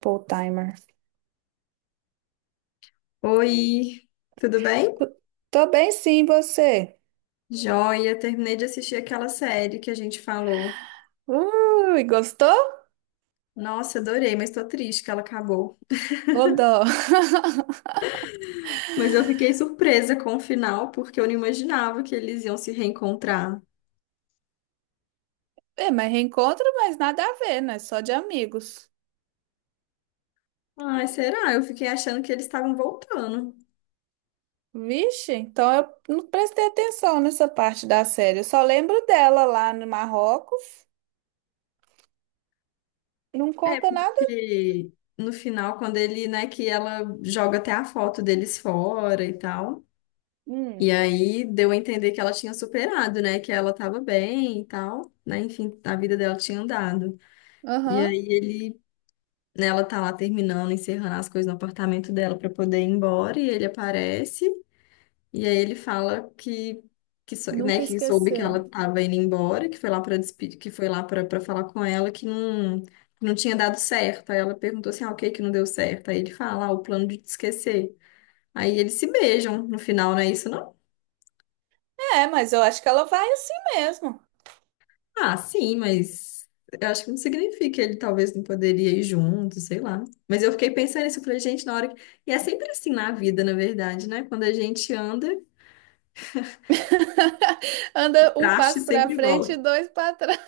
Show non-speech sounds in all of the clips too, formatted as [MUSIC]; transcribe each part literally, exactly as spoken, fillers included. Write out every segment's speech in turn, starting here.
Full timer. Oi, tudo bem? Tô bem sim, você. Joia, terminei de assistir aquela série que a gente falou. Ui, gostou? Nossa, adorei, mas tô triste que ela acabou. Ô dó. Mas eu fiquei surpresa com o final, porque eu não imaginava que eles iam se reencontrar. É, mas reencontro, mas nada a ver, né? Só de amigos. Ai, será? Eu fiquei achando que eles estavam voltando. Vixe, então eu não prestei atenção nessa parte da série. Eu só lembro dela lá no Marrocos. Não É, conta nada. porque no final, quando ele, né, que ela joga até a foto deles fora e tal. E Hum. aí deu a entender que ela tinha superado, né? Que ela tava bem e tal, né? Enfim, a vida dela tinha andado. E Aham, aí ele né, ela tá lá terminando, encerrando as coisas no apartamento dela para poder ir embora e ele aparece e aí ele fala que que, sou- né, nunca que soube que esqueceu. ela tava indo embora, que foi lá para despedir, que foi lá para falar com ela que não que não tinha dado certo. Aí ela perguntou assim: "Ah, o que que não deu certo?" Aí ele fala: "Ah, o plano de te esquecer". Aí eles se beijam no final, não é isso? É, mas eu acho que ela vai assim mesmo. Ah, sim, mas eu acho que não significa que ele talvez não poderia ir junto, sei lá. Mas eu fiquei pensando nisso, eu falei, gente, na hora que... E é sempre assim na vida, na verdade, né? Quando a gente anda, [LAUGHS] o Anda um traste passo pra sempre frente e volta. dois pra trás.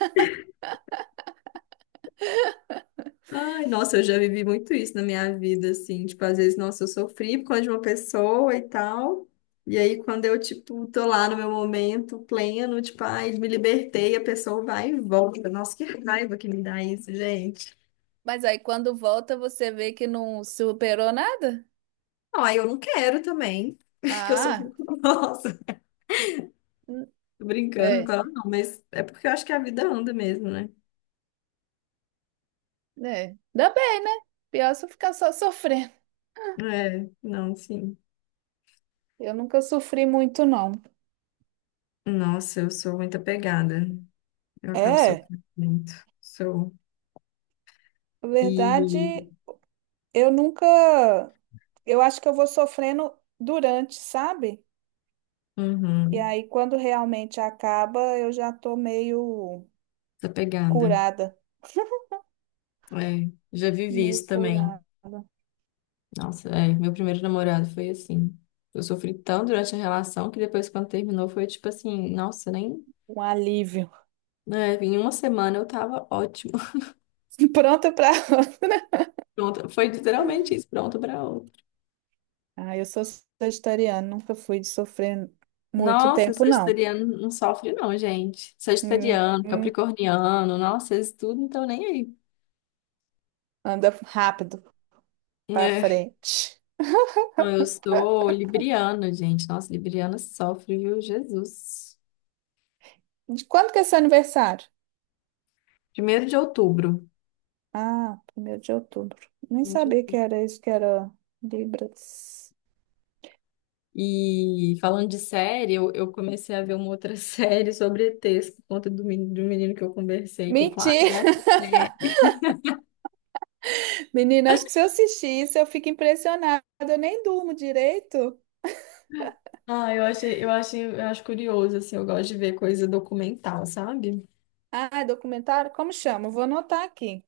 Ai, nossa, eu já vivi muito isso na minha vida, assim. Tipo, às vezes, nossa, eu sofri por causa de uma pessoa e tal. E aí, quando eu, tipo, tô lá no meu momento pleno, tipo, ai, me libertei, a pessoa vai e volta. Nossa, que raiva que me dá isso, gente. Mas aí quando volta, você vê que não superou nada? Não, aí eu não quero também, [LAUGHS] porque eu sou Ah, muito [LAUGHS] nossa. Tô brincando, é, claro, não, mas é porque eu acho que a vida anda mesmo, né? é. Dá bem, né? Pior se eu ficar só sofrendo. É, não, sim. Eu nunca sofri muito, não. Nossa, eu sou muito apegada. Eu acabo É, sofrendo muito. Sou. na E. verdade, eu nunca. Eu acho que eu vou sofrendo durante, sabe? E Uhum, aí, quando realmente acaba, eu já tô meio apegada. curada. É, já vivi Meio isso também. curada. Nossa, é, meu primeiro namorado foi assim. Eu sofri tão durante a relação que depois, quando terminou, foi tipo assim: nossa, nem. Um alívio. É, em uma semana eu tava ótimo. [LAUGHS] [LAUGHS] Pronta pra. Pronto, foi literalmente isso, pronto pra outra. Ah, eu sou vegetariana, nunca fui de sofrer muito Nossa, tempo, não. sagitariano não sofre não, gente. Hum, Sagitariano, hum, capricorniano, nossa, eles tudo não estão nem aí. anda rápido pra É, frente. não, eu sou libriana, gente. Nossa, libriana sofre, viu? Jesus. De quando que é seu aniversário? Primeiro de outubro. Ah, primeiro de outubro. Nem Primeiro de sabia que outubro. era isso, que era Libras. E falando de série, eu, eu comecei a ver uma outra [LAUGHS] série sobre E Tês, por conta do, meni- do menino que eu conversei, que ele falou, ah, Mentira! vê essa série. [LAUGHS] [LAUGHS] Menina, acho que se eu assistir isso, eu fico impressionada. Eu nem durmo direito. Ah, eu achei, eu achei, eu acho curioso, assim, eu gosto de ver coisa documental, sabe? Ah, documentário? Como chama? Vou anotar aqui.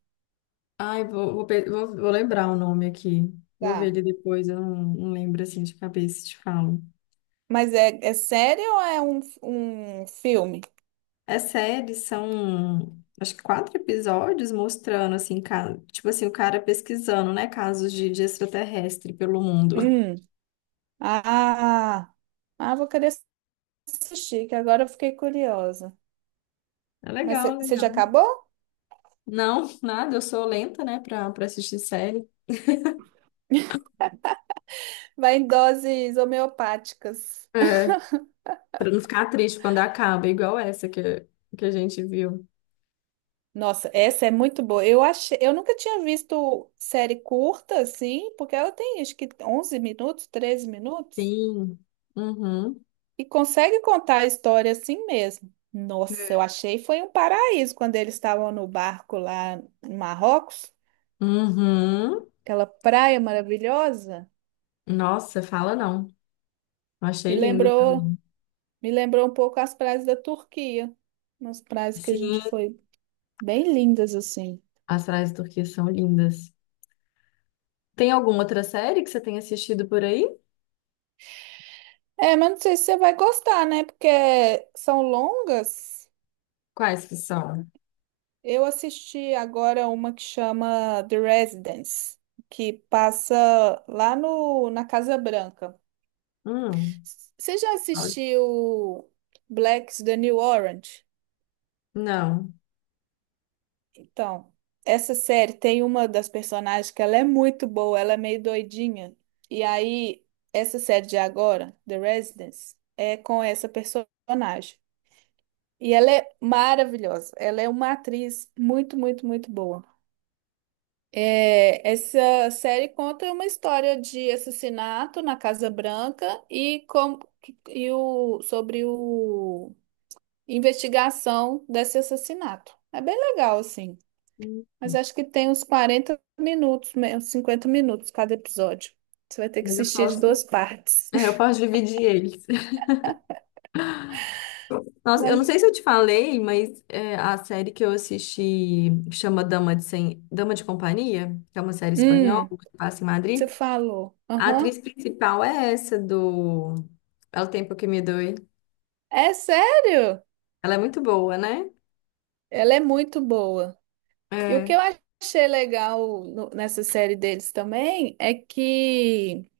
Ai, vou, vou, pe- vou, vou lembrar o nome aqui. Vou ver ele Tá. depois, eu não, não lembro assim de cabeça, te falo. Mas é, é série ou é um, um filme? É série, são acho que quatro episódios mostrando, assim, ca- tipo assim, o cara pesquisando, né, casos de, de extraterrestre pelo mundo. [LAUGHS] Hum. Ah, ah, vou querer assistir, que agora eu fiquei curiosa. É Mas legal, você já legal. acabou? Não, nada, eu sou lenta, né, pra, pra assistir série. Vai em doses homeopáticas. É. Pra não ficar triste quando acaba, igual essa que, que a gente viu. Nossa, essa é muito boa. Eu achei, eu nunca tinha visto série curta assim, porque ela tem acho que onze minutos, treze minutos Sim. Uhum. e consegue contar a história assim mesmo. Nossa, eu achei foi um paraíso quando eles estavam no barco lá em Marrocos, Uhum. aquela praia maravilhosa. Nossa, fala não. Eu Me achei lindo. lembrou, me lembrou um pouco as praias da Turquia, umas praias que a Sim, gente foi bem lindas assim. as praias turquesas são lindas. Tem alguma outra série que você tenha assistido por aí? É, mas não sei se você vai gostar, né? Porque são longas. Quais que são? Eu assisti agora uma que chama The Residence, que passa lá no, na Casa Branca. Hum, Você já fala- assistiu Black's The New Orange? não. Então, essa série tem uma das personagens que ela é muito boa, ela é meio doidinha. E aí, essa série de agora, The Residence, é com essa personagem. E ela é maravilhosa. Ela é uma atriz muito, muito, muito boa. É, essa série conta uma história de assassinato na Casa Branca e, como, e o, sobre o investigação desse assassinato. É bem legal, assim. Hum. Mas acho que tem uns quarenta minutos, me- uns cinquenta minutos cada episódio. Você vai ter que Mas eu assistir de posso, duas partes. é, eu posso dividir eles. [LAUGHS] [LAUGHS] Nossa, eu Mas, não sei se eu te falei, mas é, a série que eu assisti chama Dama de, Sem... Dama de Companhia, que é uma série espanhola hum, que passa em você Madrid. falou. A Aham. atriz principal é essa do É o Tempo que Me Doe. É sério? Ela é muito boa, né? Ela é muito boa. E o que É. eu achei legal no- nessa série deles também é que.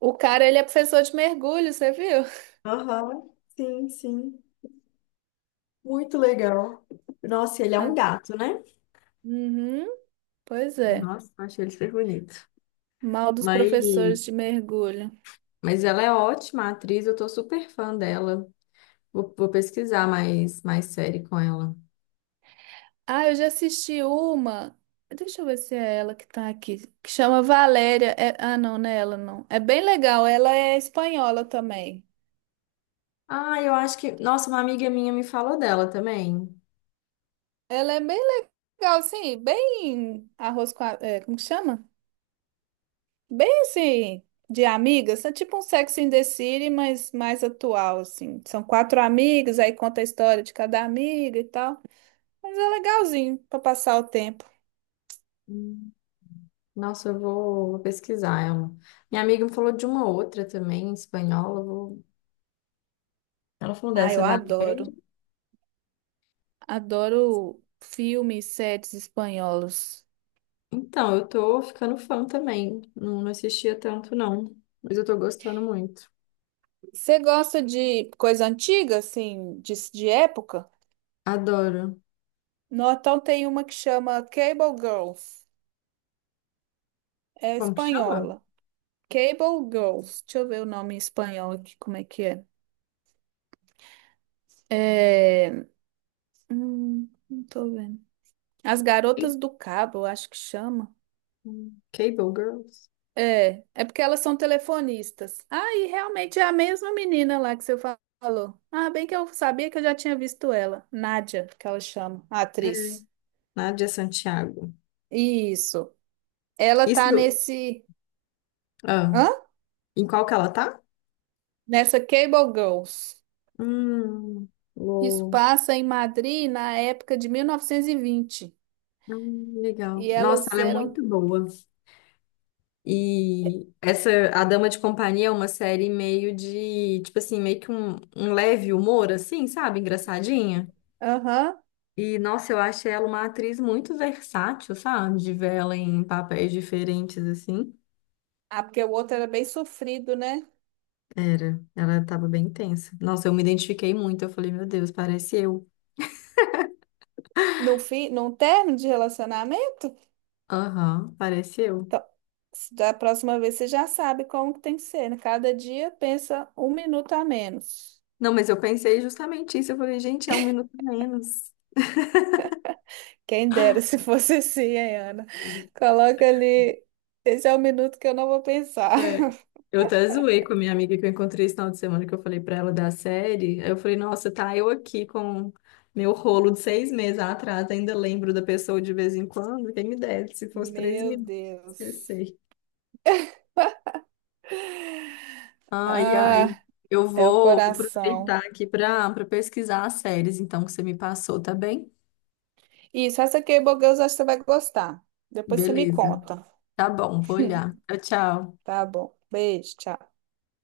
O cara, ele é professor de mergulho, você viu? Aham, sim, sim. Muito legal. Nossa, ele é um Ah, gato, né? uhum, pois é. Nossa, achei ele super bonito. Mal dos Mas, professores de mergulho. mas ela é ótima atriz, eu tô super fã dela. Vou, vou pesquisar mais, mais série com ela. Ah, eu já assisti uma. Deixa eu ver se é ela que tá aqui. Que chama Valéria. É- Ah, não, não é ela, não. É bem legal. Ela é espanhola também. Ah, eu acho que. Nossa, uma amiga minha me falou dela também. Ela é bem legal, assim, bem arroz com a, é, como que chama? Bem assim, de amigas. É tipo um Sex in the City, mas mais atual, assim. São quatro amigas, aí conta a história de cada amiga e tal. Mas é legalzinho pra passar o tempo. Hum. Nossa, eu vou, vou pesquisar ela. Minha amiga me falou de uma outra também, em espanhola. Eu vou- Ela falou Ah, dessa, eu Valéria. adoro. Adoro filmes, séries espanholos. Então, eu tô ficando fã também. Não, não assistia tanto, não. Mas eu tô gostando muito. Você gosta de coisa antiga, assim, de, de época? Adoro. No, então tem uma que chama Cable Girls. É Como que chama? espanhola. Cable Girls. Deixa eu ver o nome em espanhol aqui, como é que é. É... hum, não tô vendo. As Garotas do Cabo, eu acho que chama. Cable Girls. É, é porque elas são telefonistas. Ah, e realmente é a mesma menina lá que você fa- falou. Ah, bem que eu sabia que eu já tinha visto ela. Nádia, que ela chama, a É, atriz. Nádia Santiago. Isso. Ela tá Isso. nesse, Ah, hã? em qual que ela tá? Nessa Cable Girls. Hum, Isso uou. passa em Madrid na época de mil novecentos e vinte. E vinte. Hum, legal. E Nossa, elas ela é eram, muito boa. E essa A Dama de Companhia é uma série meio de, tipo assim, meio que um, um leve humor, assim, sabe? Engraçadinha. aham. E, nossa, eu acho ela uma atriz muito versátil, sabe? De ver ela em papéis diferentes, assim. Ah, porque o outro era bem sofrido, né? Era, ela tava bem tensa. Nossa, eu me identifiquei muito. Eu falei, meu Deus, parece eu. No fim, num término de relacionamento? Aham, parece eu. Então, se da próxima vez você já sabe como que tem que ser, né? Cada dia pensa um minuto a menos. Não, mas eu pensei justamente isso. Eu falei, gente, é um minuto a menos. Quem dera [LAUGHS] se fosse assim, hein, Ana? Coloca ali. Esse é o minuto que eu não vou pensar. É. [LAUGHS] Eu até zoei com a minha amiga que eu encontrei esse final de semana, que eu falei pra ela da série. Aí eu falei, nossa, tá eu aqui com meu rolo de seis meses atrás, ainda lembro da pessoa de vez em quando. Quem me dera, se fosse três Meu minutos, Deus. esqueci. Ai, ai. Ah, Eu é o vou coração. aproveitar aqui para para pesquisar as séries, então, que você me passou, tá bem? Isso, essa aqui, Bogueus, acho que você vai gostar. Depois você me Beleza. conta. Tá bom, vou olhar. Tchau, tchau. Tá bom. Beijo, tchau.